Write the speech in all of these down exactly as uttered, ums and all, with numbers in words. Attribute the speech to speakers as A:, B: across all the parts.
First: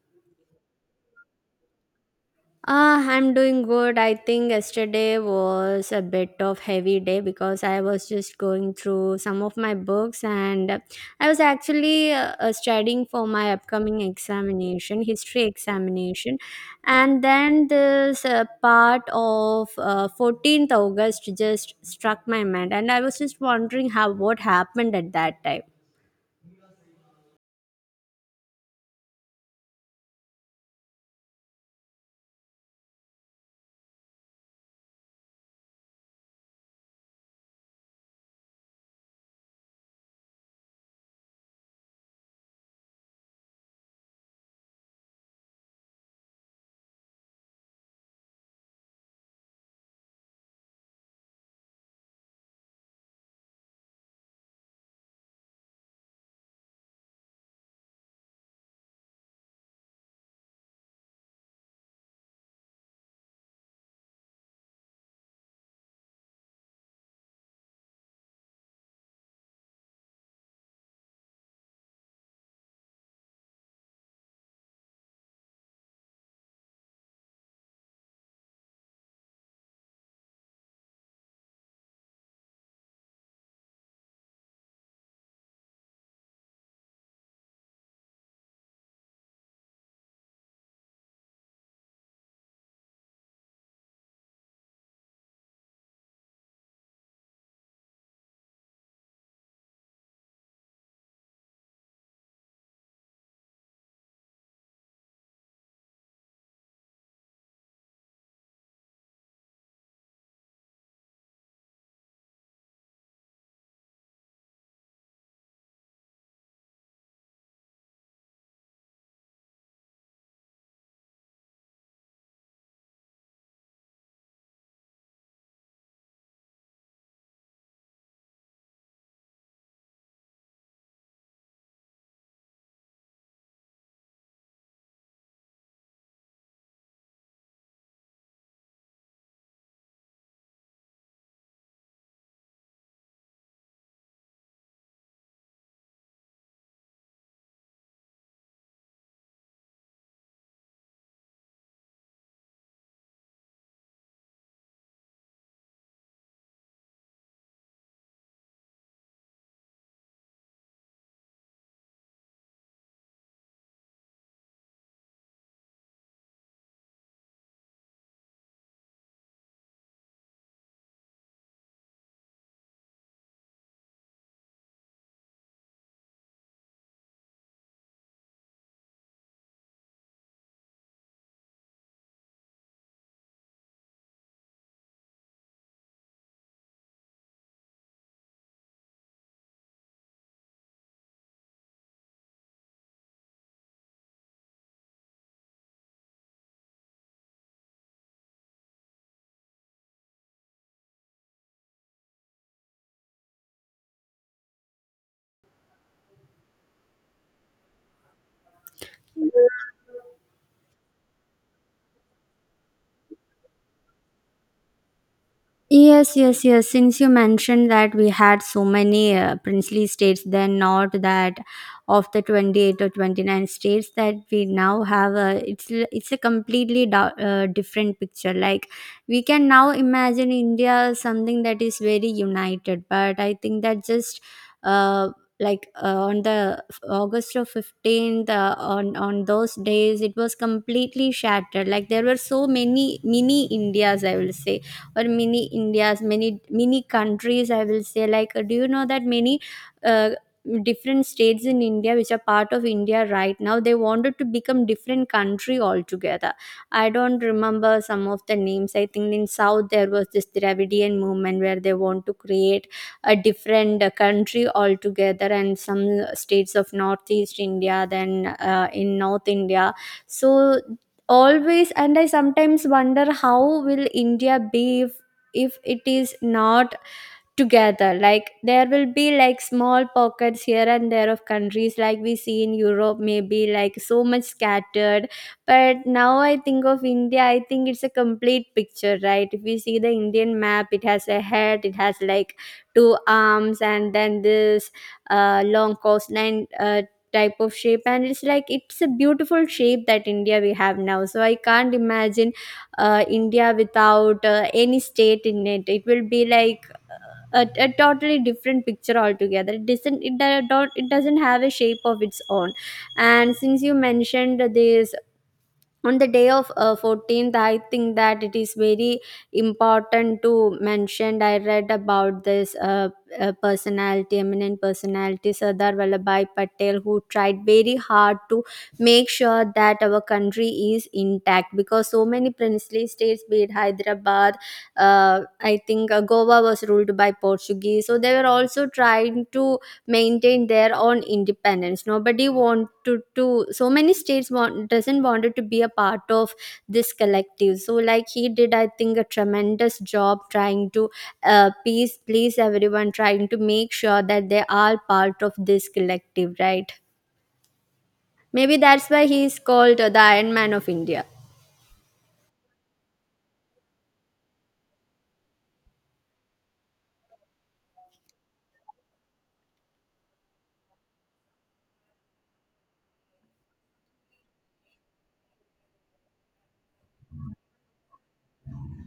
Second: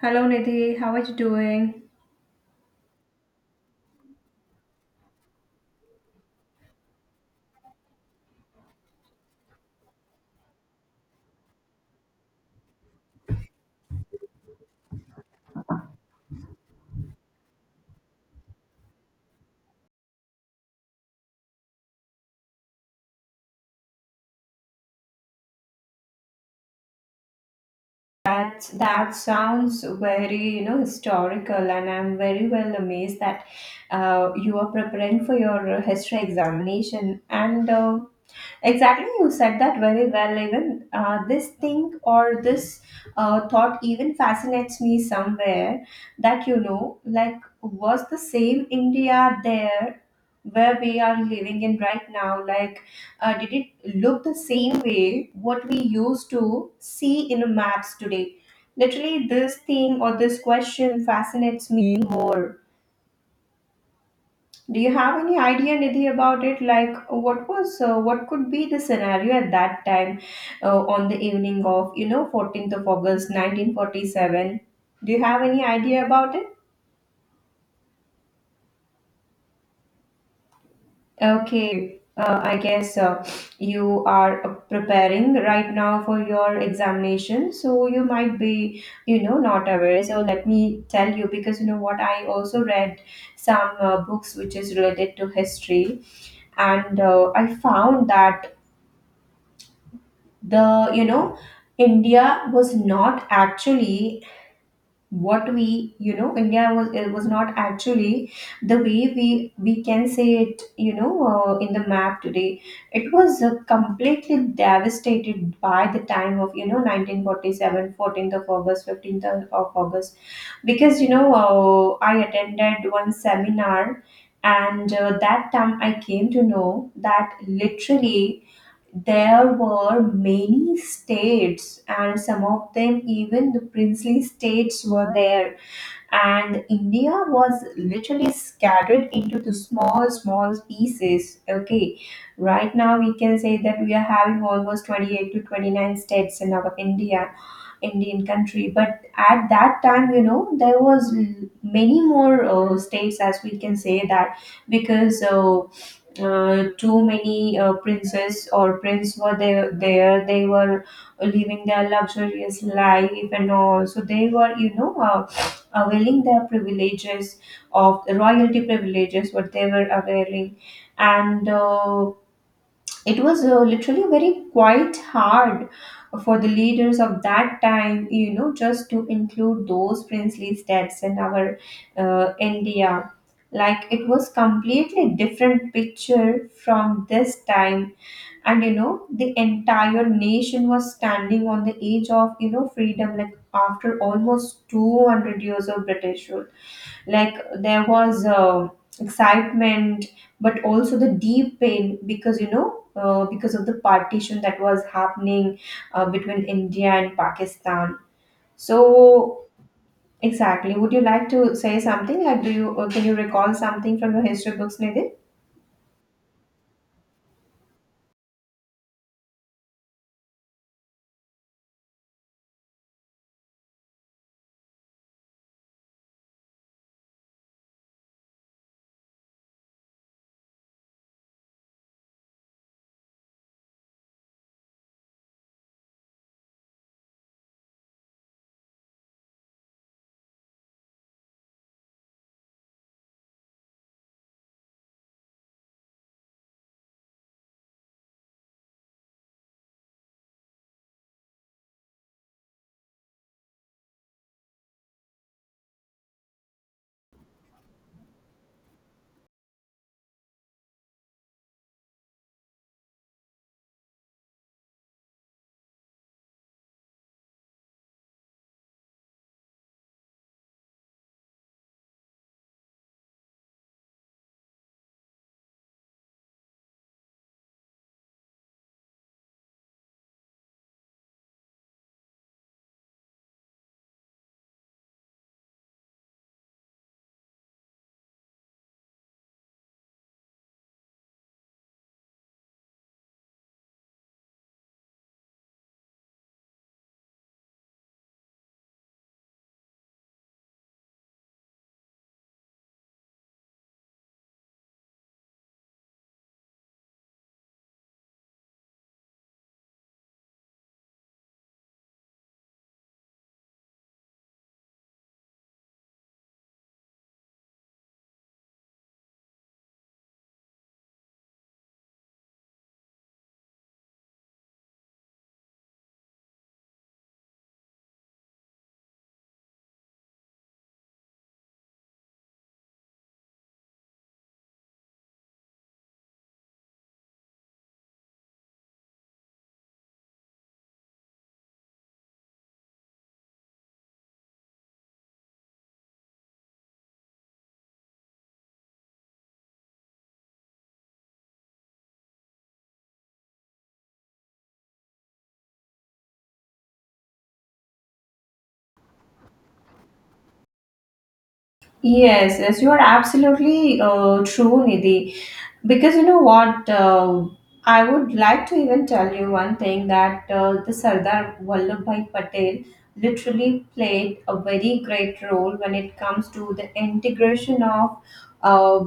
A: Hello Nidhi, how are you doing?
B: Ah, I'm doing good. I think yesterday was a bit of heavy day because I was just going through some of my books and I was actually uh, uh, studying for my upcoming examination, history examination. And then this uh, part of uh, fourteenth August just struck my mind and I was just wondering how what happened at that time.
A: That that sounds very you know historical, and I'm very well amazed that uh, you are preparing for your history examination. And uh, Exactly, you said that very well. Even uh, this thing or this uh, thought even fascinates me somewhere that you know, like, was the same India there where we are living in right now? Like, uh, did it look the same way what we used to see in maps today? Literally, this thing or this question fascinates me more. Do you have any idea, Nidhi, about it? Like, what was, uh, what could be the scenario at that time, uh, on the evening of, you know, fourteenth of August, nineteen forty-seven? Do you have any idea about it? Okay, uh, I guess uh, you are uh, preparing right now for your examination, so you might be, you know, not aware. So let me tell you, because you know what, I also read some uh, books which is related to history, and uh, I found that the you know India was not actually what we you know India was, it was not actually the way we we can say it, you know uh, in the map today. It was uh, completely devastated by the time of you know nineteen forty seven, fourteenth of august fifteenth of august, because you know uh, I attended one seminar, and uh, that time I came to know that literally there were many states, and some of them, even the princely states, were there. And India was literally scattered into the small, small pieces. Okay, right now we can say that we are having almost twenty-eight to twenty-nine states in our India, Indian country. But at that time, you know, there was l- many more uh, states, as we can say that, because uh, uh, too many uh, princess or prince were there, there they were living their luxurious life and all, so they were you know uh, availing their privileges, of royalty privileges what they were availing. And uh, it was uh, literally very quite hard for the leaders of that time you know just to include those princely states in our uh, India, like it was completely different picture from this time. And you know the entire nation was standing on the edge of you know freedom, like after almost two hundred years of British rule. Like, there was uh, excitement but also the deep pain, because you know uh, because of the partition that was happening uh, between India and Pakistan. So exactly, would you like to say something, like, do you uh, can you recall something from your history books, Nidhi?
B: Yes, yes, yes. Since you mentioned that we had so many uh, princely states, then not that of the twenty-eight or twenty-nine states that we now have, a, it's, l- it's a completely da- uh, different picture. Like we can now imagine India as something that is very united, but I think that just uh, like uh, on the f- August of fifteenth, uh, on, on those days, it was completely shattered. Like there were so many mini Indias, I will say, or mini Indias, many mini countries. I will say, like, uh, do you know that many uh, different states in India, which are part of India right now, they wanted to become different country altogether. I don't remember some of the names. I think in South there was this Dravidian movement where they want to create a different uh, country altogether, and some uh, states of Northeast India, then uh, in North India. So always, and I sometimes wonder how will India be if, if it is not together. Like there will be like small pockets here and there of countries, like we see in Europe, maybe, like so much scattered. But now I think of India, I think it's a complete picture, right? If we see the Indian map, it has a head, it has like two arms, and then this uh, long coastline, uh, type of shape, and it's like it's a beautiful shape that India we have now. So I can't imagine uh, India without uh, any state in it. It will be like a, a totally different picture altogether. It doesn't it, do- don't it doesn't have a shape of its own. And since you mentioned this, on the day of uh, fourteenth, I think that it is very important to mention, I read about this uh, uh, personality eminent personality Sardar Vallabhai Patel, who tried very hard to make sure that our country is intact, because so many princely states, be it Hyderabad, uh, I think uh, Goa was ruled by Portuguese, so they were also trying to maintain their own independence. Nobody wanted to, so many states want doesn't wanted to be a part of this collective. So, like, he did, I think, a tremendous job trying to uh, please please everyone, trying to make sure that they are part of this collective, right? Maybe that's why he is called uh, the Iron Man of India.
A: Yes, yes, you are absolutely uh, true, Nidhi. Because you know what, uh, I would like to even tell you one thing, that uh, the Sardar Vallabhbhai Patel literally played a very great role when it comes to the integration of uh,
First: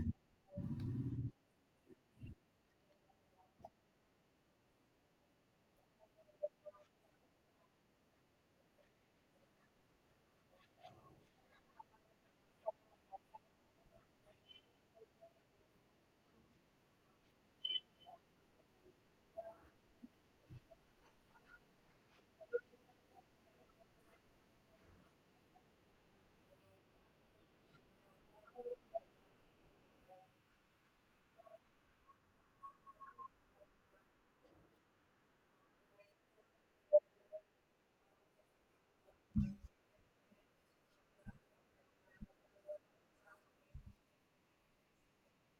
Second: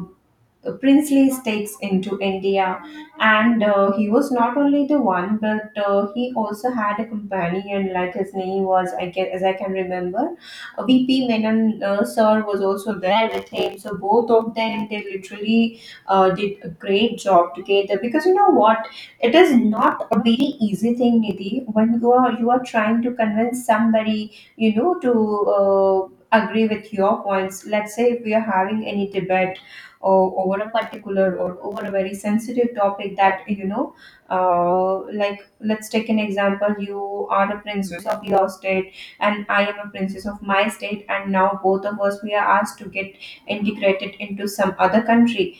A: princely states into India. And uh, he was not only the one, but uh, he also had a companion, like his name was, I can, as I can remember, V P Menon uh, sir was also there with him. So both of them, they literally uh, did a great job together, because you know what, it is not a very easy thing, Nidhi, when you are you are trying to convince somebody, you know to uh, agree with your points. Let's say, if we are having any debate or over a particular or over a very sensitive topic, that you know uh, like, let's take an example. You are a princess of your state, and I am a princess of my state, and now both of us, we are asked to get integrated into some other country.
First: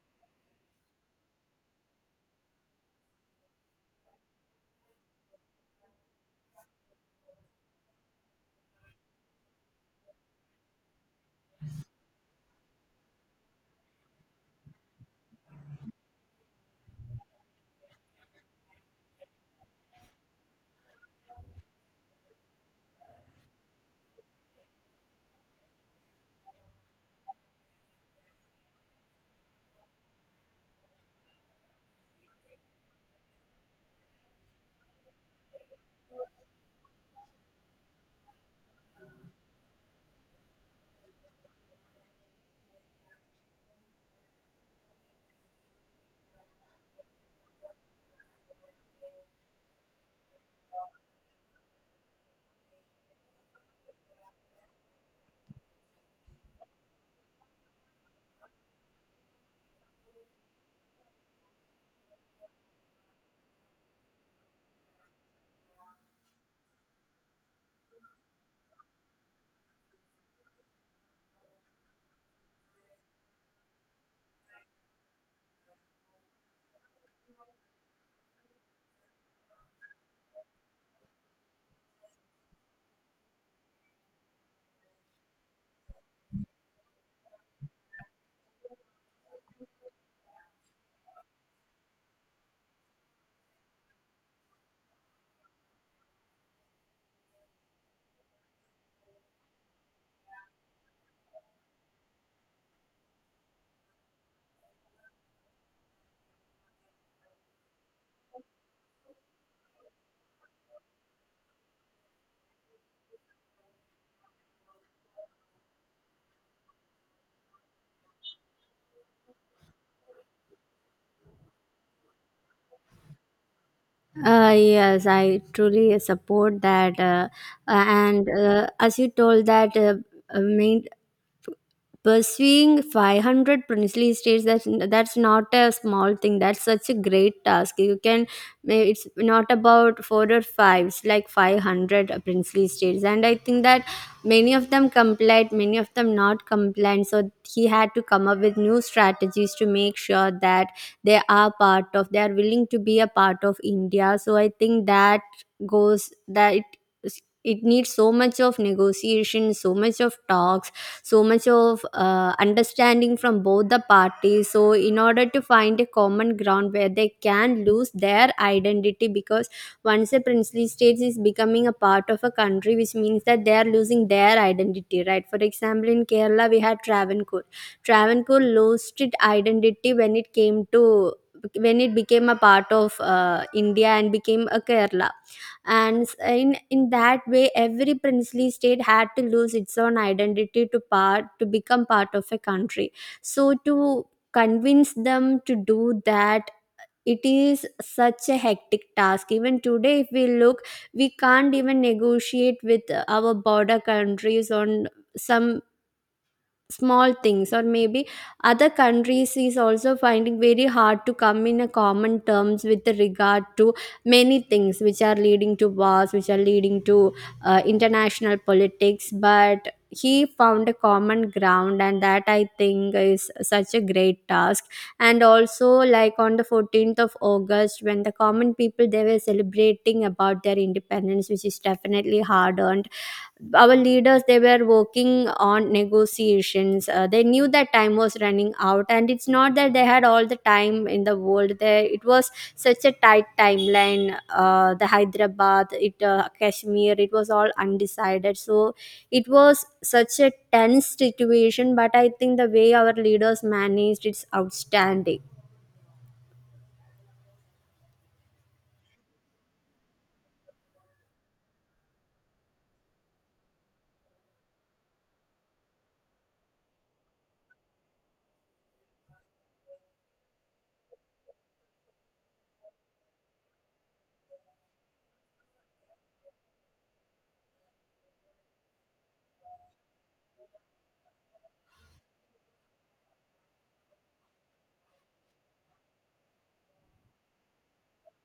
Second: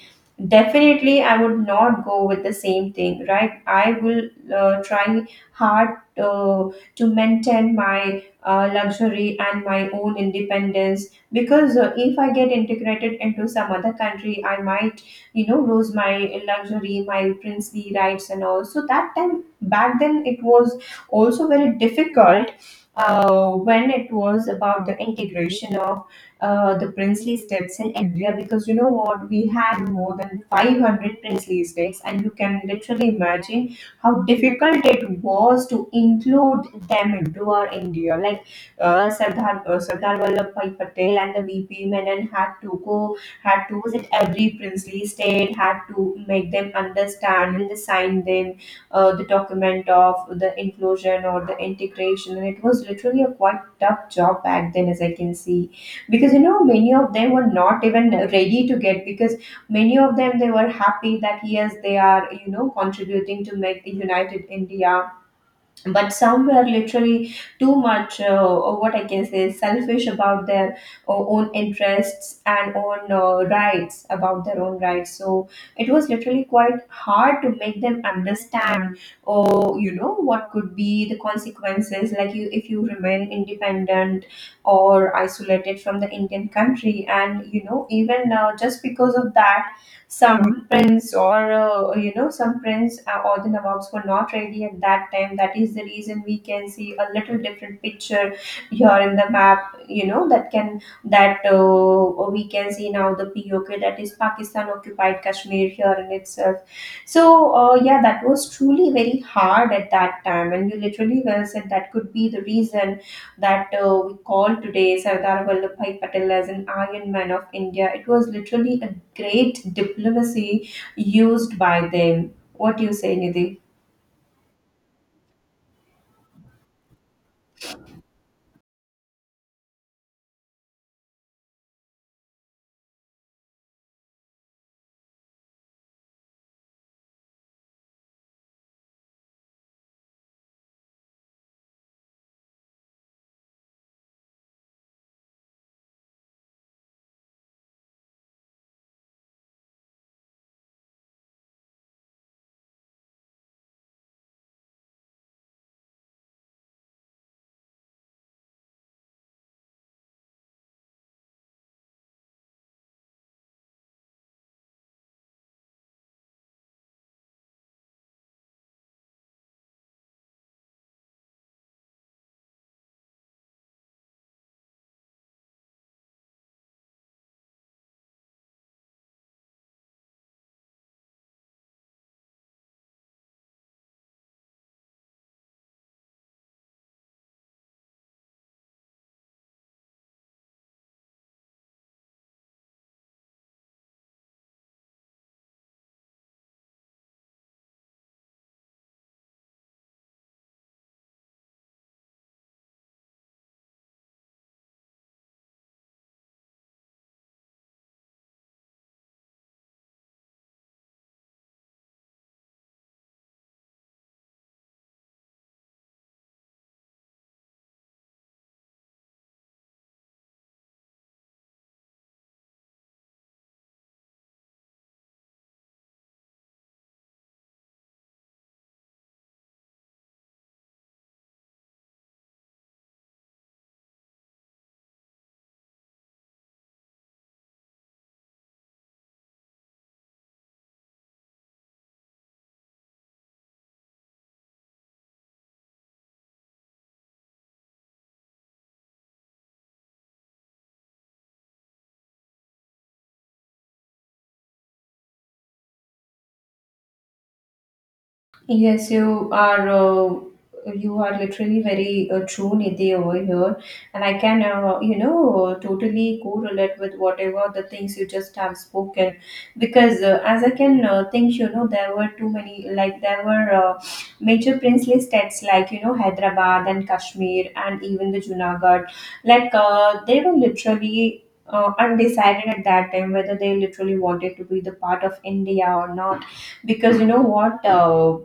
A: Definitely, I would not go with the same thing, right? I will uh, try hard uh, to maintain my uh, luxury and my own independence, because uh, if I get integrated into some other country, I might, you know, lose my luxury, my princely rights, and all. So that time back then, it was also very difficult uh, when it was about the integration of uh, the princely estates in India, because you know what? We had more than five hundred princely estates, and you can literally imagine how difficult it was to include them into our India. Like, uh, Sardar, uh, Sardar Vallabhbhai Patel and the V P Menon had to go, had to visit every princely state, had to make them understand and assign them uh, the document of the inclusion or the integration. And it was literally a quite tough job back then, as I can see, because you know many of them were not even ready to get, because many of them, they were happy that yes, they are, you know contributing to make the united India. But some were literally too much, uh, or what I can say, selfish about their uh, own interests and own uh, rights, about their own rights. So it was literally quite hard to make them understand, or, you know what could be the consequences, like, you if you remain independent or isolated from the Indian country. And you know even uh, just because of that, some prints, or uh, you know some prints, uh, or the nawabs, were not ready at that time. That is the reason we can see a little different picture here in the map, you know that can that uh, we can see now the POK, that is Pakistan Occupied Kashmir, here in itself. So uh, yeah, that was truly very hard at that time, and you literally well said, that could be the reason that uh, we call today Sardar Vallabhbhai Patel as an Iron Man of India. It was literally a great diplomacy used by them. What do you say, Nidhi?
B: uh, Yes, I truly support that. Uh, uh, and uh, as you told that uh, uh, main, pursuing five hundred princely states, that's that's not a small thing, that's such a great task. You can may- it's not about four or five, it's like five hundred princely states, and I think that many of them complied, many of them not compliant. So he had to come up with new strategies to make sure that they are part of they are willing to be a part of India. So I think that goes, that it, it needs so much of negotiation, so much of talk, so much of uh, understanding from both the parties, so in order to find a common ground where they can lose their identity. Because once a princely state is becoming a part of a country, which means that they are losing their identity, right? For example, in Kerala we had Travancore. Travancore lost its identity when it came to when it became a part of uh, India and became a Kerala. And s- in in that way, every princely state had to lose its own identity to part to become part of a country. So to convince them to do that, it is such a hectic task. Even today, if we look, we can't even negotiate with uh, our border countries on some small things, or maybe other countries is also finding very hard to come in a common terms with regard to many things which are leading to wars, which are leading to uh, international politics. But he found a common ground, and that, I think, is such a great task. And also, like on the fourteenth of August, when the common people, they were celebrating about their independence, which is definitely hard earned, our leaders, they were working on negotiations. Uh, they knew that time was running out, and it's not that they had all the time in the world. They, it was such a tight timeline. Uh, the Hyderabad, it uh, Kashmir, it was all undecided. So it was such a tense situation, but I think the way our leaders managed, it's outstanding.
A: Yes, you are. Uh, you are literally very uh, true, Nidhi, over here, and I can, uh, you know, totally correlate with whatever the things you just have spoken, because uh, as I can uh, think, you know, there were too many, like there were uh, major princely states like you know Hyderabad and Kashmir and even the Junagadh, like uh, they were literally. Uh, undecided at that time, whether they literally wanted to be the part of India or not, because you know what, uh,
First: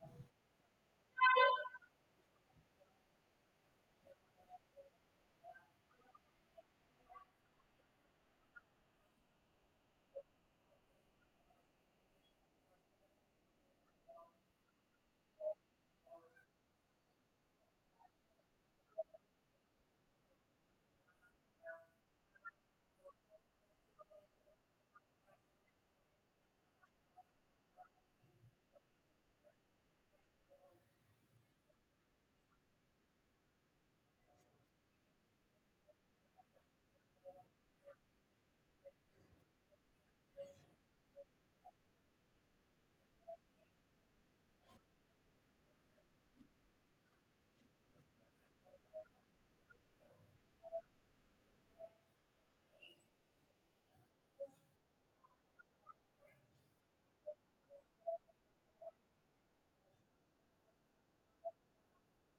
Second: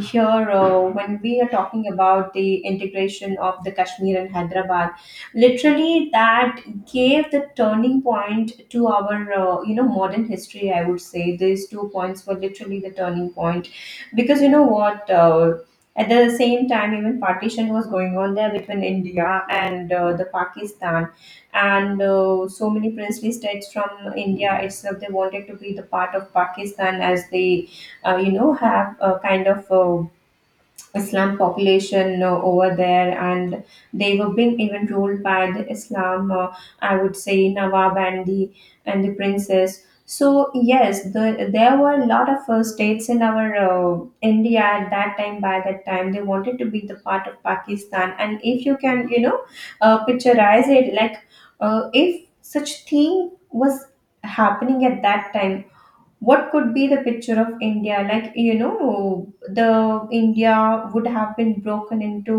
A: here uh, when we are talking about the integration of the Kashmir and Hyderabad, literally that gave the turning point to our uh, you know modern history. I would say these two points were literally the turning point, because you know what uh, at the same time, even partition was going on there between India and uh, the Pakistan. And uh, so many princely states from India itself, they wanted to be the part of Pakistan, as the uh, you know have a kind of uh, Islam population uh, over there, and they were being even ruled by the Islam. Uh, I would say Nawab and the and the princes. So yes, the, there were a lot of uh, states in our uh, India at that time. By that time, they wanted to be the part of Pakistan. And if you can, you know, uh, picturize it, like uh, if such thing was happening at that time, what could be the picture of India? Like, you know the India would have been broken into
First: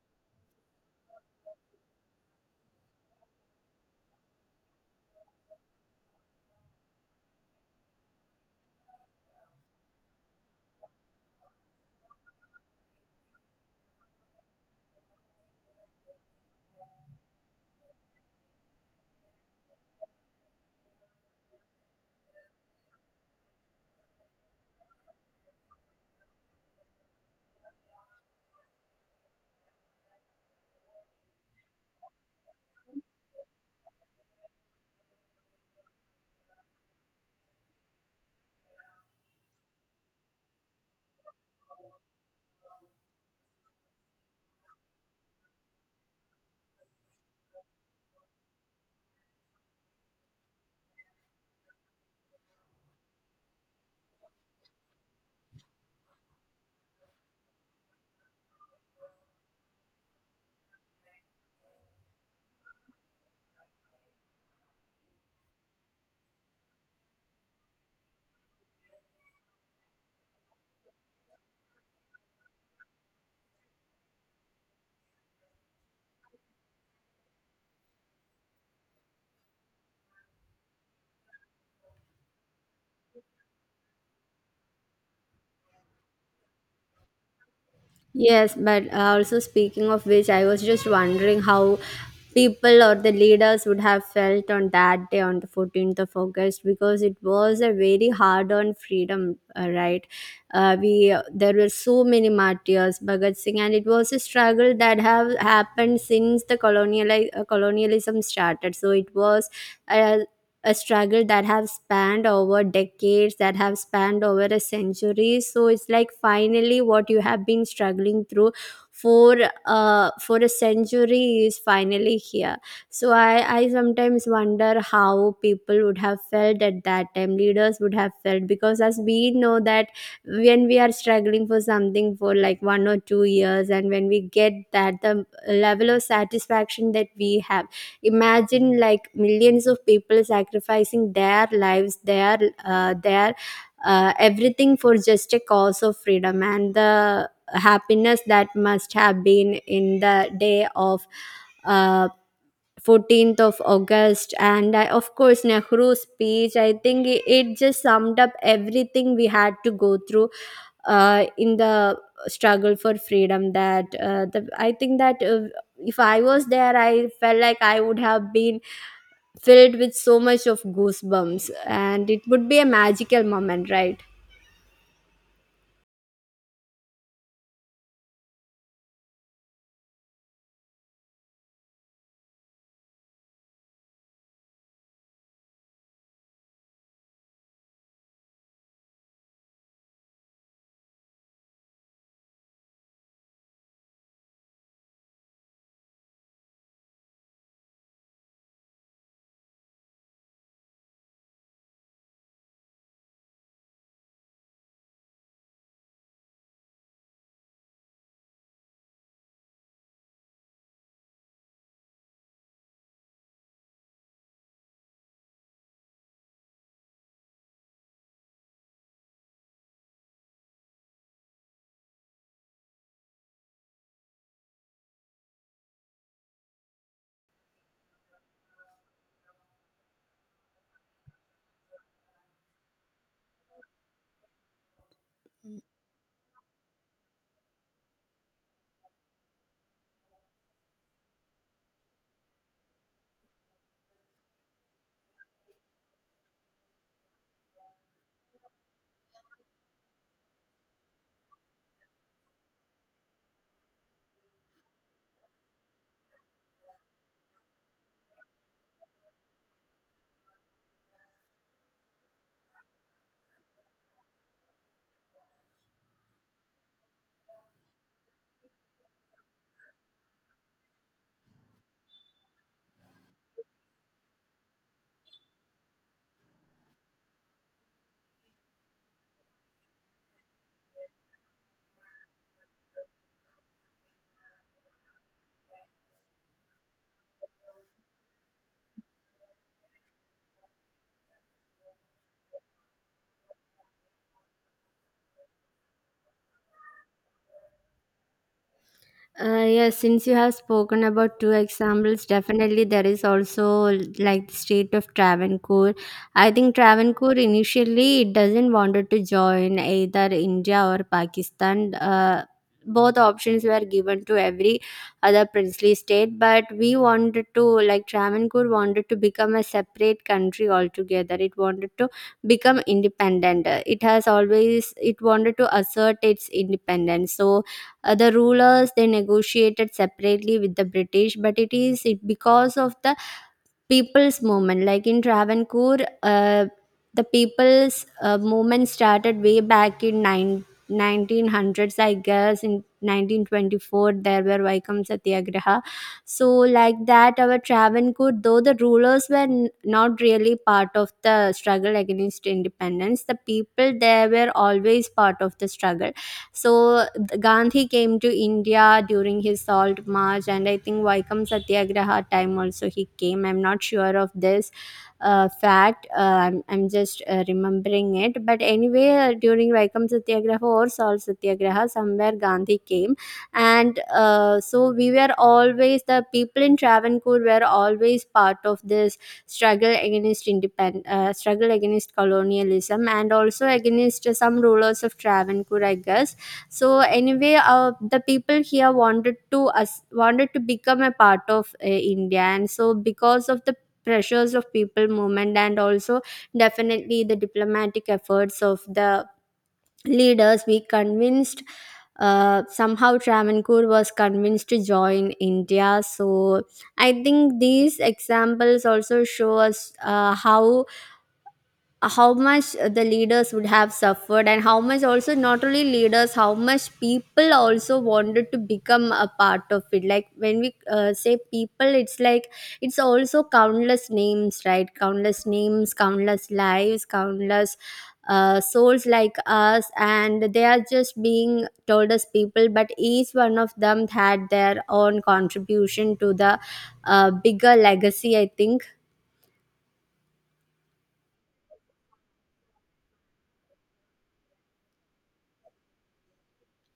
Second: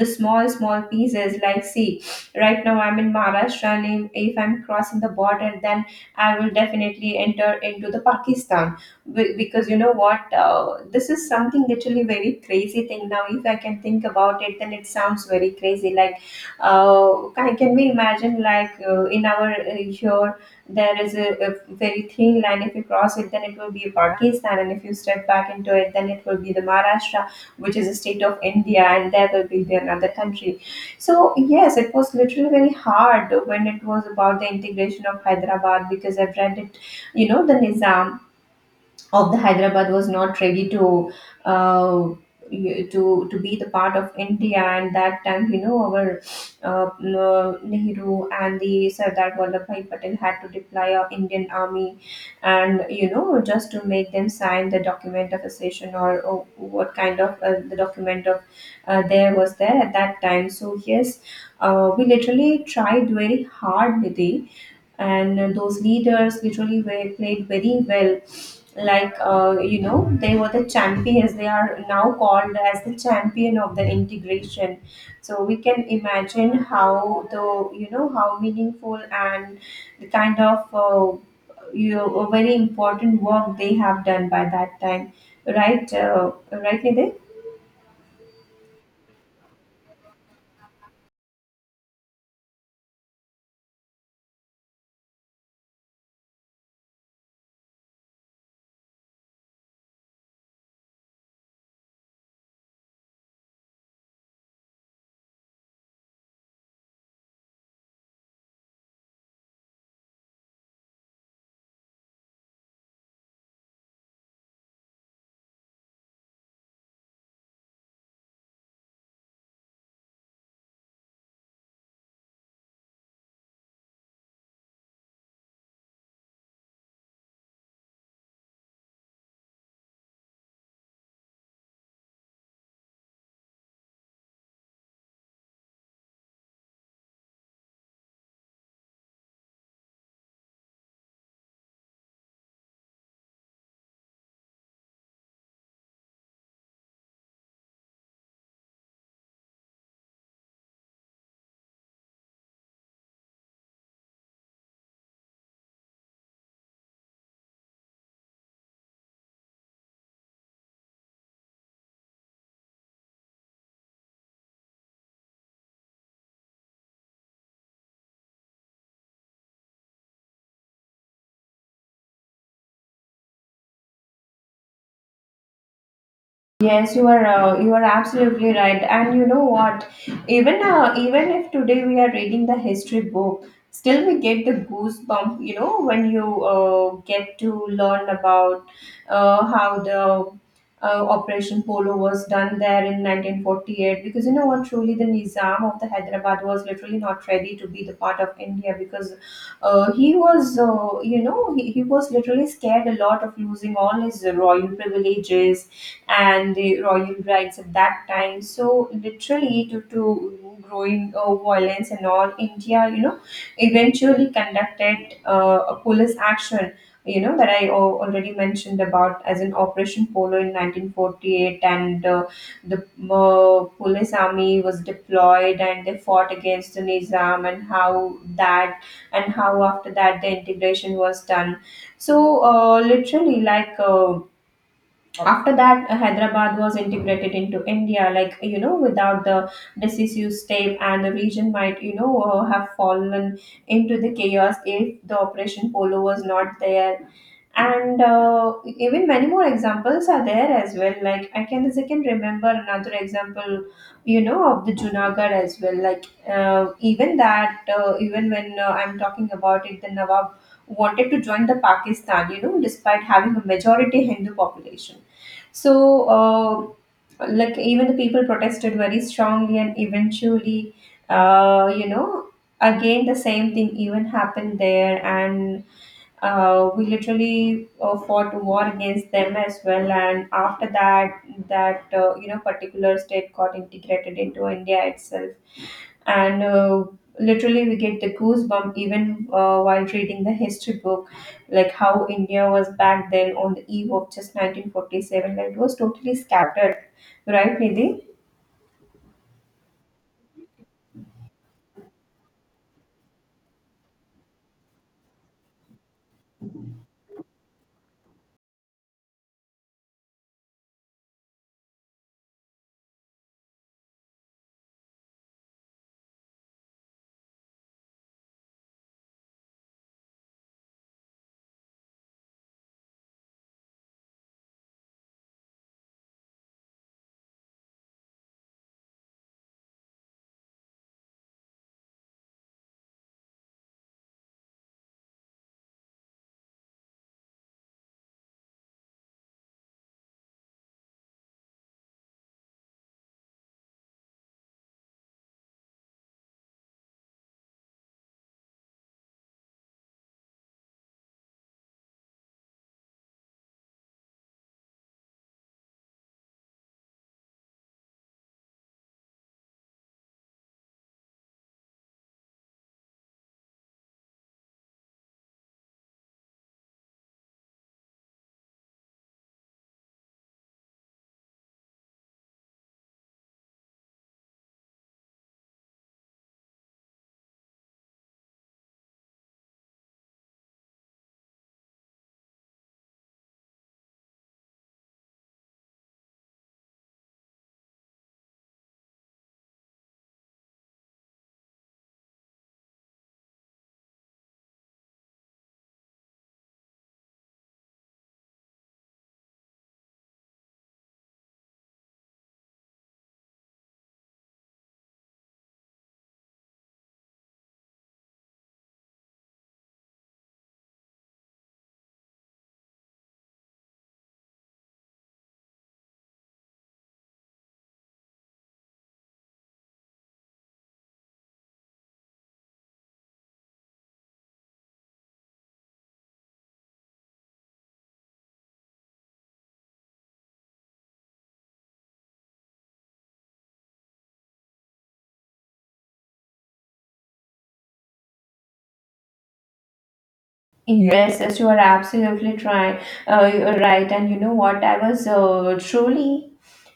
A: the small, small pieces. Like, see, right now I'm in Maharashtra, and if if I'm crossing the border, then I will definitely enter into the Pakistan. Be- because you know what, uh, this is something literally very crazy thing. Now if I can think about it, then it sounds very crazy. Like, uh, can, can we imagine, like uh, in our uh, here, there is a, a very thin line. If you cross it, then it will be Pakistan, and if you step back into it, then it will be the Maharashtra, which is a state of India, and there will be the another country. So yes, it was literally very hard when it was about the integration of Hyderabad, because I've read it. You know, the Nizam of the Hyderabad was not ready to uh, y- to to be the part of India, and that time, you know our uh, uh, Nehru and the Sardar Vallabhbhai Patel had to deploy our Indian army, and you know just to make them sign the document of accession, or, or what kind of uh, the document of uh, there was there at that time. So yes, uh, we literally tried very hard, Nidhi, and uh, those leaders literally were, played very well, like uh, you know they were the champions. They are now called as the champion of the integration. So we can imagine how the you know how meaningful and the kind of uh, you know, a very important work they have done by that time, right, uh, right Nidhi?
B: Yes, but uh, also, speaking of which, I was just wondering how people or the leaders would have felt on that day, on the fourteenth of August, because it was a very hard on freedom, uh, right? Uh, we there were so many martyrs, Bhagat Singh, and it was a struggle that have happened since the colonial uh, colonialism started. So it was. uh, a struggle that have spanned over decades, that have spanned over a century. So it's like finally what you have been struggling through for uh for a century is finally here. So i i sometimes wonder how people would have felt at that time, leaders would have felt. Because as we know that when we are struggling for something for like one or two years and when we get that, the level of satisfaction that we have, imagine like millions of people sacrificing their lives, their uh, their uh, everything for just a cause of freedom. And the happiness that must have been in the day of uh, fourteenth of August, and I, of course, Nehru's speech. I think it, it just summed up everything we had to go through uh, in the struggle for freedom. That uh, the, I think that uh, if I was there, I felt like I would have been filled with so much of goosebumps, and it would be a magical moment, right?
A: Yes, you are uh, you are absolutely right. And you know what? Even uh, even if today we are reading the history book, still we get the goosebump. You know when you uh, get to learn about uh, how the uh, Operation Polo was done there in nineteen forty-eight. Because you know what? Truly, the Nizam of the Hyderabad was literally not ready to be the part of India, because uh, he was uh, you know he, he was literally scared a lot of losing all his royal privileges and the royal brides at that time. So literally due to growing uh, violence and all, India, you know, eventually conducted uh, a police action. You know that I al- already mentioned about as in Operation Polo in nineteen forty-eight, and uh, the uh, police army was deployed, and they fought against the Nizam, and how that and how after that the integration was done. So uh, literally like. Uh, after that uh, Hyderabad was integrated into India, like you know, without the decisive step, and the region might, you know, uh, have fallen into the chaos if the Operation Polo was not there. And uh, even many more examples are there as well, like I can as I can remember another example, you know, of the Junagadh as well. Like uh, even that uh, even when uh, I'm talking about it, the Nawab wanted to join the Pakistan, you know, despite having a majority Hindu population. So uh, like even the people protested very strongly, and eventually, uh, you know again the same thing even happened there. And uh, we literally uh, fought a war against them as well. And after that, that uh, you know particular state got integrated into India itself. And uh, literally we get the goosebump even uh, while reading the history book, like how India was back then on the eve of just nineteen forty-seven, like it was totally scattered, right, Nidhi?
B: Uh, yes, since you have spoken about two examples, definitely there is also like the state of Travancore. I think Travancore initially it doesn't wanted to join either India or Pakistan. Uh, both options were given to every other princely state, but we wanted to like Travancore wanted to become a separate country altogether. It wanted to become independent. Uh, It has always it wanted to assert its independence. So other rulers, they negotiated separately with the British, but it is it because of the people's movement, like in Travancore, uh, the people's uh, movement started way back in nine nineteen hundreds. I guess in nineteen twenty-four there were Vaikam Satyagraha. So like that, our Travancore, though the rulers were n- not really part of the struggle against independence, the people there were always part of the struggle. So th- Gandhi came to India during his Salt March, and I think Vaikam Satyagraha time also he came. I'm not sure of this uh, fact. Uh, I'm, I'm just uh, remembering it. But anyway, uh, during Vaikam Satyagraha or Salt Satyagraha, somewhere Gandhi came, and uh, so we were always the people in Travancore were always part of this struggle against independent uh, struggle against colonialism, and also against some rulers of Travancore, I guess. So anyway, uh, the people here wanted to us wanted to become a part of uh, India, and so because of the pressures of people movement, and also definitely the diplomatic efforts of the leaders, we convinced. Uh, somehow Travancore was convinced to join India. So I think these examples also show us uh, how how much uh, the leaders would have suffered, and how much also, not only leaders, how much people also wanted to become a part of it. Like when we uh, say people, it's like it's also countless names, right? Countless names, countless lives, countless uh, souls like us, and they are just being told as people, but each one of them had their own contribution to the uh, bigger legacy, I think.
A: Yes, yes, you are absolutely try, uh, you are right. And you know what? I was uh, truly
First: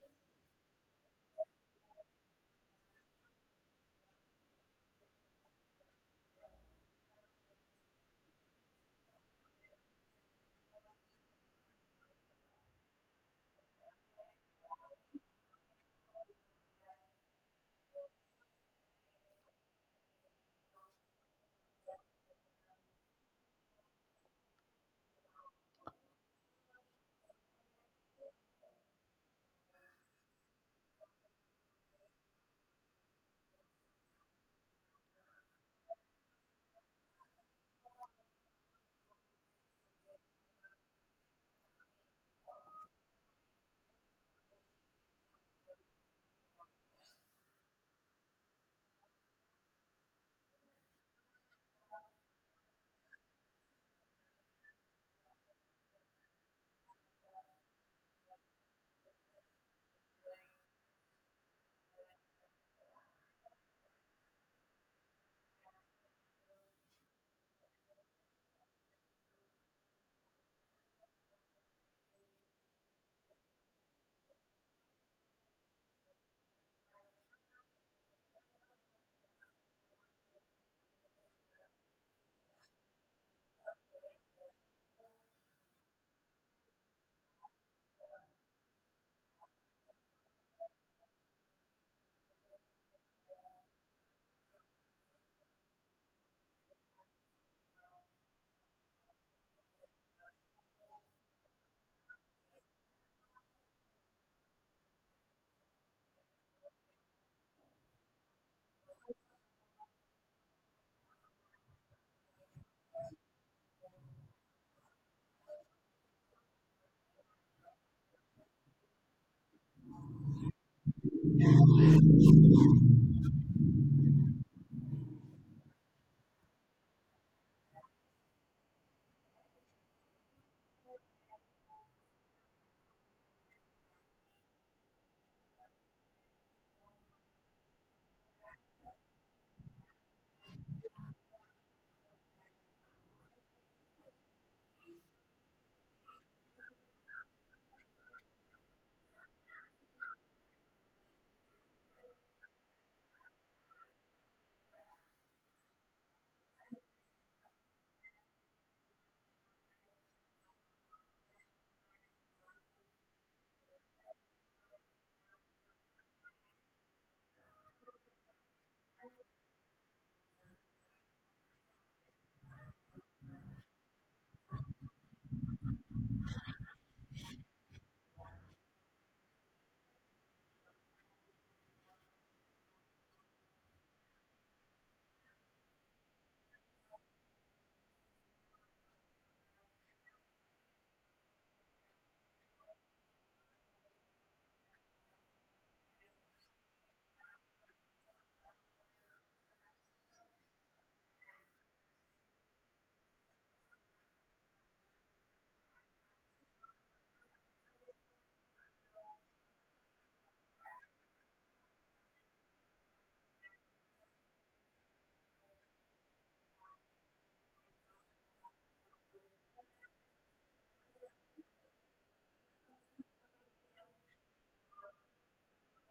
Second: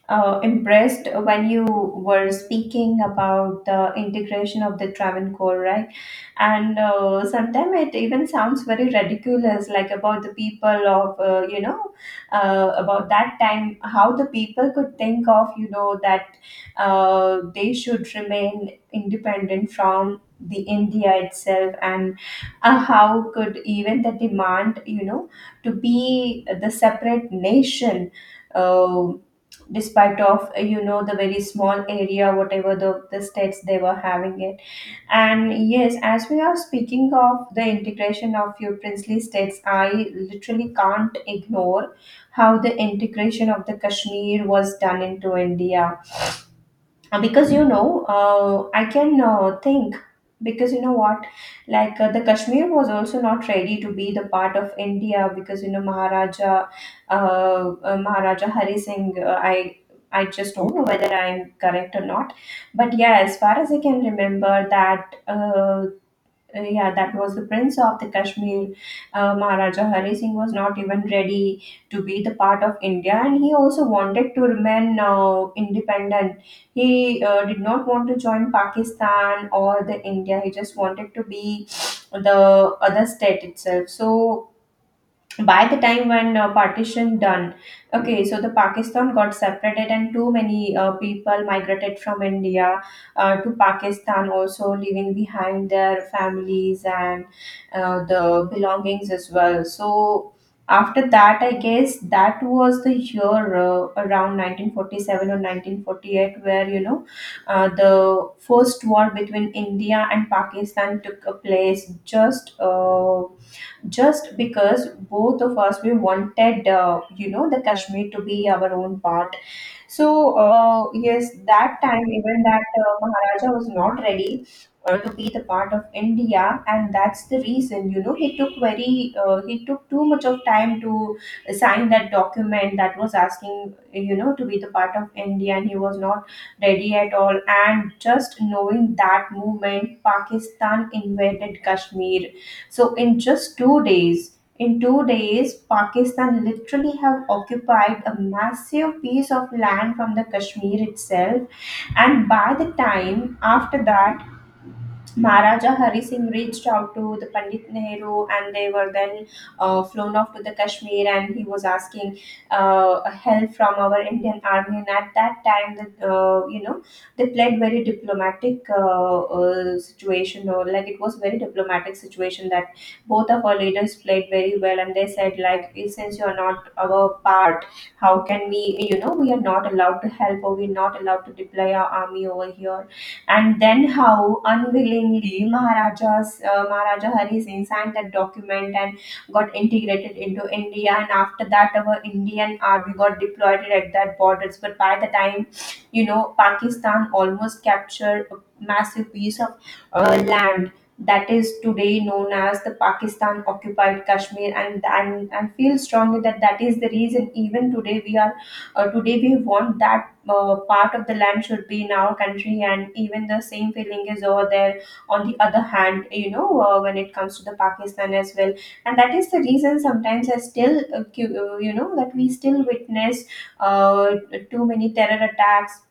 A: uh, impressed when you were speaking about the integration of the Travancore, right? And uh, sometimes it even sounds very ridiculous, like about the people of, uh, you know, uh, about that time, how the people could think of, you know, that uh, they should remain independent from the India itself. And uh, how could even the demand, you know, to be the separate nation, uh, despite of uh, you know the very small area, whatever the, the states they were having it. And yes, as we are speaking of the integration of few princely states, I literally can't ignore how the integration of the Kashmir was done into India. Uh, because you know, uh, I can uh, think. Because you know what, like uh, the Kashmir was also not ready to be the part of India, because you know, maharaja uh, uh, maharaja Hari Singh — uh, i i just don't know whether I'm correct or not, but yeah, as far as I can remember that, uh, uh, yeah, that was the prince of the Kashmir. Uh, Maharaja Hari Singh was not even ready to be the part of India, and he also wanted to remain uh, independent. He uh, did not want to join Pakistan or the India. He just wanted to be the other state itself. So by the time when uh, partition done. Okay, so the Pakistan got separated, and too many uh, people migrated from India uh, to Pakistan also, leaving behind their families and uh, the belongings as well. So after that, I guess that was the year, uh, around nineteen forty-seven or nineteen forty-eight, where you know, uh, the first war between India and Pakistan took a place, just uh, just because both of us, we wanted, uh, you know the Kashmir to be our own part. So uh, yes, that time, even that uh, Maharaja was not ready uh, to be the part of India, and that's the reason, you know, he took very, uh, he took too much of time to sign that document that was asking, you know, to be the part of India, and he was not ready at all. And just knowing that movement, Pakistan invaded Kashmir. So in just two days, in two days, Pakistan literally have occupied a massive piece of land from the Kashmir itself. And by the time after that, Maharaja Hari Singh reached out to the Pandit Nehru, and they were then uh, flown off to the Kashmir. And he was asking uh, help from our Indian army. And at that time, the, uh, you know, they played very diplomatic uh, uh, situation, or like it was very diplomatic situation that both of our leaders played very well. And they said, like, "Well, since you are not our part, how can we, you know, we are not allowed to help, or we're not allowed to deploy our army over here." And then, how unwillingly, Maharaja's uh, Maharaja Hari Singh signed that document and got integrated into India. And after that, our Indian army got deployed at that borders. But by the time, you know, Pakistan almost captured a massive piece of uh, land that is today known as the Pakistan occupied Kashmir. And, and and feel strongly that that is the reason even today we are, uh, today we want that uh, part of the land should be in our country, and even the same feeling is over there on the other hand, you know, uh, when it comes to the Pakistan as well. And that is the reason sometimes I still, uh, cu- uh, you know that we still witness uh, too many terror attacks,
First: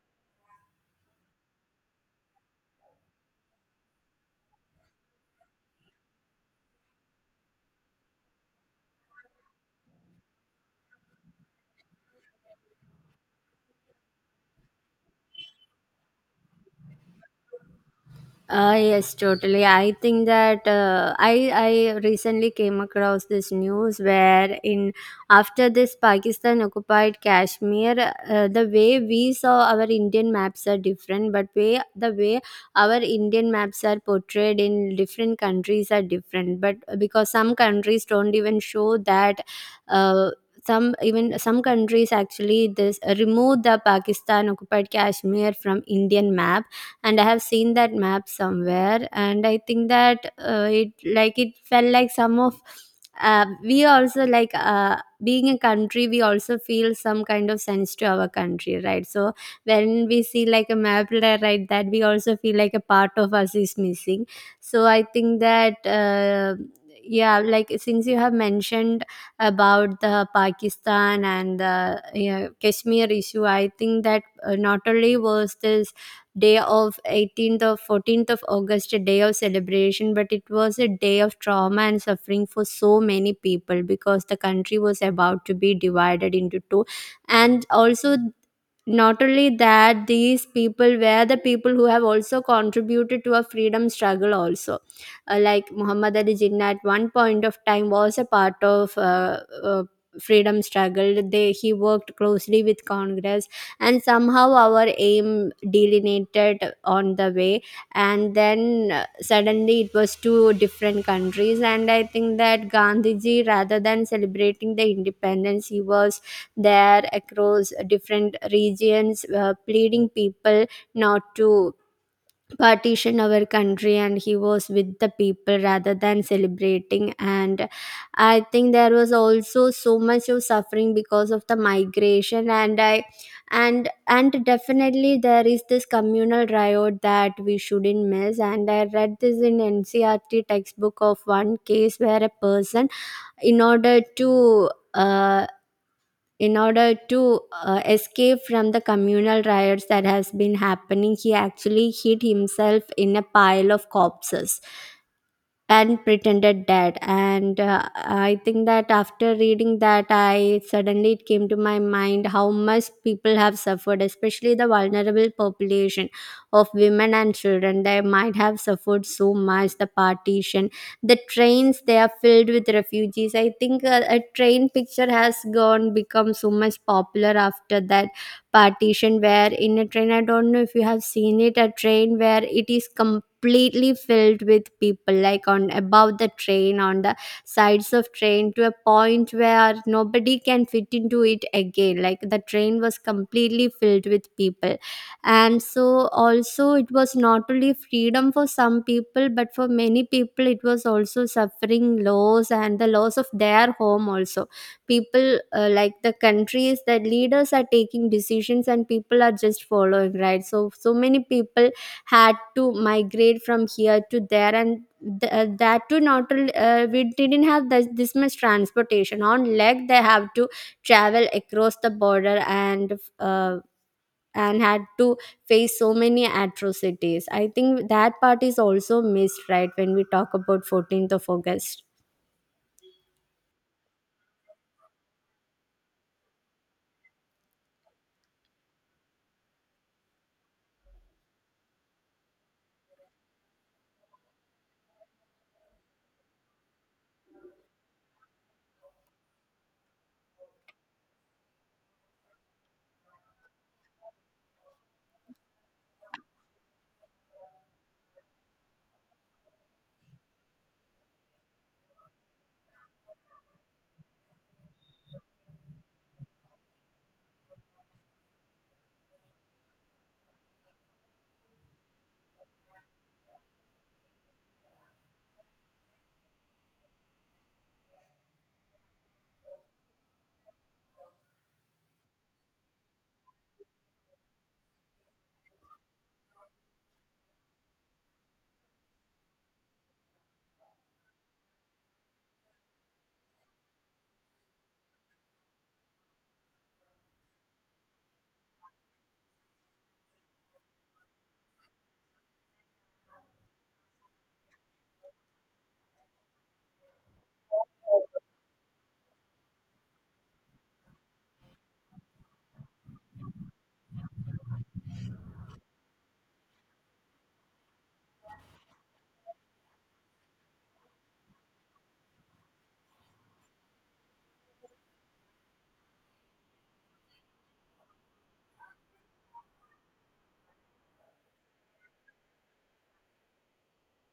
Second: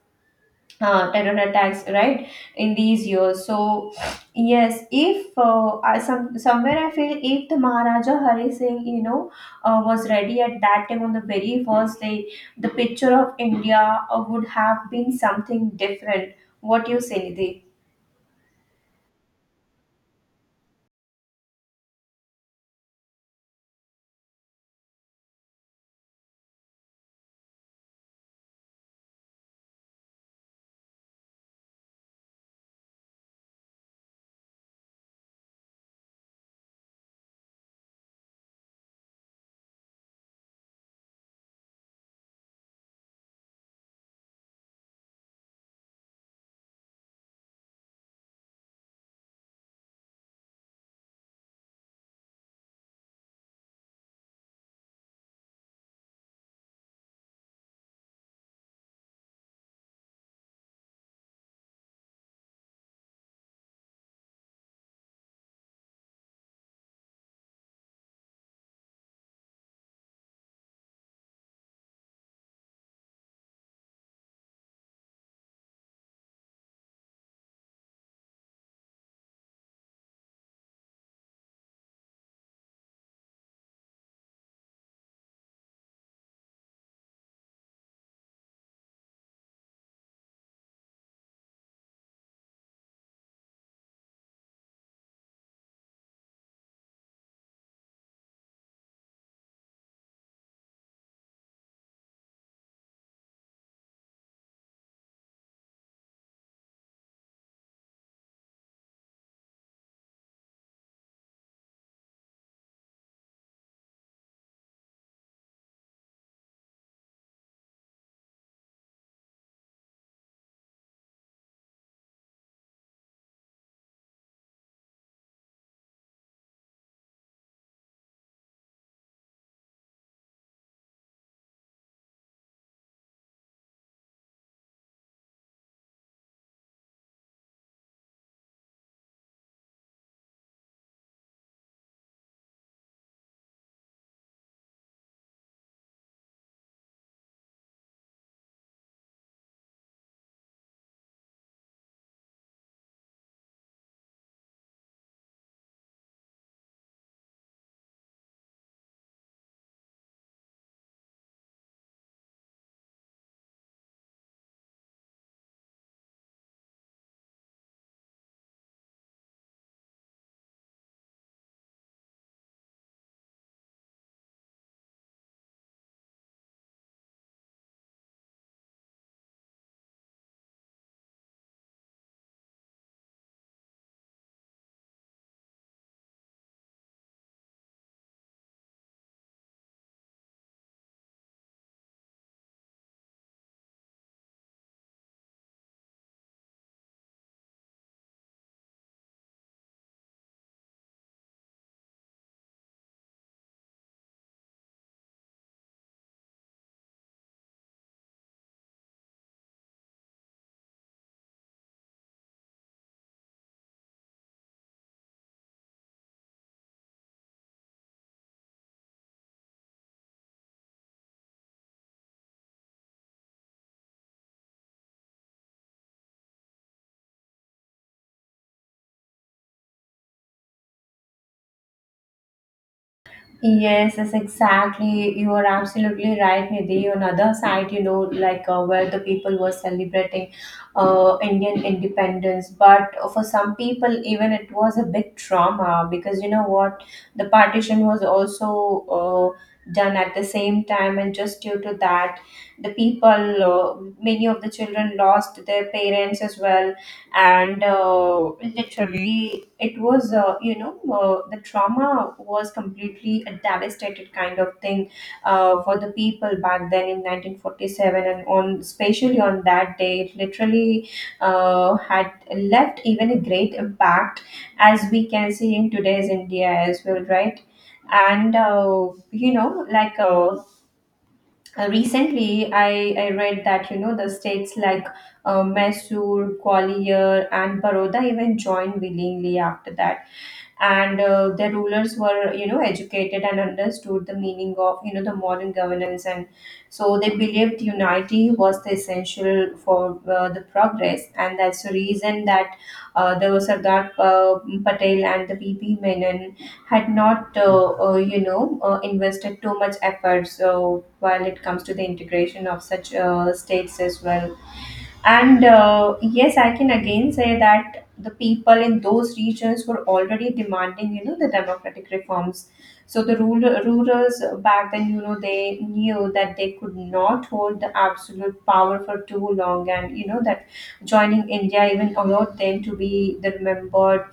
A: uh, terror attacks right in these years. So yes, if uh, I, some somewhere I feel if the Maharaja Hari Singh, you know, uh, was ready at that time on the very first day, the picture of India uh, would have been something different. What you say, Nidhi?
B: Uh, yes, totally. I think that uh, I I recently came across this news where in after this Pakistan occupied Kashmir, uh, the way we saw our Indian maps are different, but way the way our Indian maps are portrayed in different countries are different, but because some countries don't even show that. Uh, some even some countries actually this remove the Pakistan occupied Kashmir from Indian map, and I have seen that map somewhere, and I think that, uh, it like it felt like some of uh, we also, like uh, being a country, we also feel some kind of sense to our country, right? So when we see like a map li- right, that we also feel like a part of us is missing. So I think that, uh, yeah, like since you have mentioned about the Pakistan and the, yeah, Kashmir issue, I think that, uh, not only was this day of eighteenth or fourteenth of August a day of celebration, but it was a day of trauma and suffering for so many people because the country was about to be divided into two. And also, not only that, these people were the people who have also contributed to a freedom struggle also. Uh, like Muhammad Ali Jinnah, at one point of time, was a part of uh, uh, freedom struggle. They he worked closely with Congress, and somehow our aim delineated on the way, and then uh, suddenly it was two different countries. And I think that Gandhiji, rather than celebrating the independence, he was there across different regions, uh, pleading people not to partition our country, and he was with the people rather than celebrating. And I think there was also so much of suffering because of the migration, and I and and definitely there is this communal riot that we shouldn't miss. And I read this in NCRT textbook of one case where a person, in order to uh, in order to uh, escape from the communal riots that has been happening, he actually hid himself in a pile of corpses and pretended that. And uh, I think that after reading that, I suddenly, it came to my mind how much people have suffered, especially the vulnerable population of women and children. They might have suffered so much, the partition. The trains, they are filled with refugees. I think uh, a train picture has gone become so much popular after that partition, where in a train, I don't know if you have seen it, a train where it is completely filled with people, like on above the train, on the sides of train, to a point where nobody can fit into it again. Like the train was completely filled with people. And so also, it was not only freedom for some people, but for many people it was also suffering, loss, and the loss of their home also. People, uh, like the countries, that leaders are taking decisions and people are just following, right? so so many people had to migrate from here to there. And th- uh, that too, not al- uh, we didn't have this, this much transportation. On leg they have to travel across the border, and uh, and had to face so many atrocities. I think that part is also missed, right, when we talk about fourteenth of August.
A: Yes, yes, exactly. You are absolutely right, Nidhi. On other side, you know, like uh, where the people were celebrating uh, Indian independence, but for some people, even it was a big trauma. Because you know what, the partition was also uh, done at the same time, and just due to that, the people, uh, many of the children lost their parents as well. And uh, literally it was, uh, you know uh, the trauma was completely a devastated kind of thing uh, for the people back then in nineteen forty-seven. And on, especially on that day, it literally uh, had left even a great impact, as we can see in today's India as well, right? And uh, you know like uh, uh, recently, I, I read that, you know, the states like uh, Mysore, Gwalior and Baroda even joined willingly after that. And uh, the rulers were, you know, educated, and understood the meaning of, you know, the modern governance. And so they believed unity was the essential for uh, the progress, and that's the reason that uh, the Sardar uh, Patel and the V P Menon had not uh, uh, you know uh, invested too much effort, so while it comes to the integration of such uh, states as well. And uh, yes, I can again say that the people in those regions were already demanding, you know, the democratic reforms. So the ruler, rulers back then, you know, they knew that they could not hold the absolute power for too long, and you know that joining India even allowed them to be the remembered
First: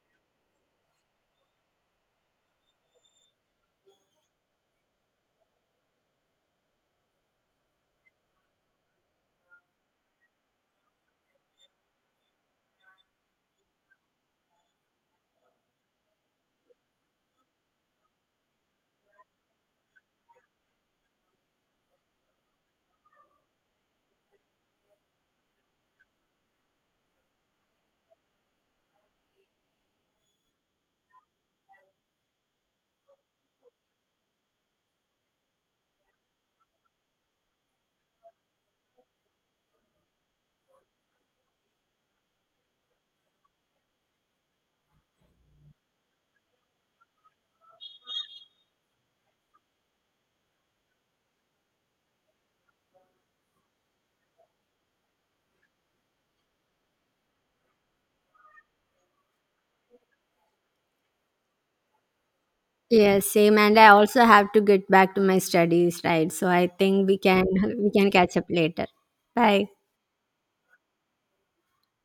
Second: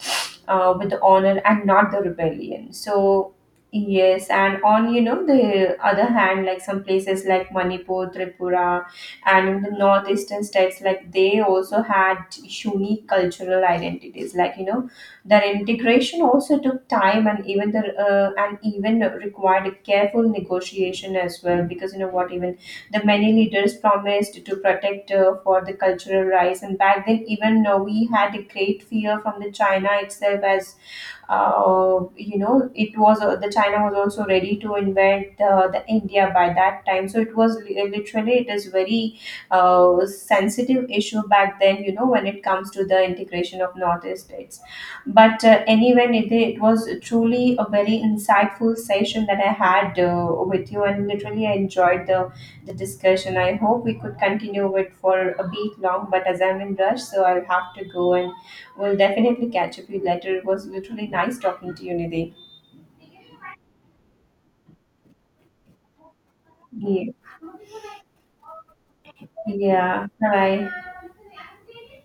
A: uh, with the honor, and not the rebellion. So yes, and on, you know, the other hand, like some places like Manipur, Tripura, and in the northeastern states, like they also had unique cultural identities, like you know, their integration also took time, and even the uh, and even required a careful negotiation as well. Because you know what, even the many leaders promised to protect uh, for the cultural rights, and back then, even uh, we had a great fear from the China itself. As uh, you know, it was, uh, the China was also ready to invade uh, the India by that time. So it was li- literally it is very uh, sensitive issue back then, you know, when it comes to the integration of northeast states. But uh, anyway, Nidhi, it was truly a very insightful session that I had, uh, with you, and literally I enjoyed the the discussion. I hope we could continue it for a bit long, but as I'm in rush, so I'll have to go, and we'll definitely catch up you later. It was literally nice talking to you, Nidhi.
B: Yes, same. And I also have to get back to my studies, right? So I think
A: Yeah.
B: we can we can catch up later. Bye.
A: Yeah. Bye.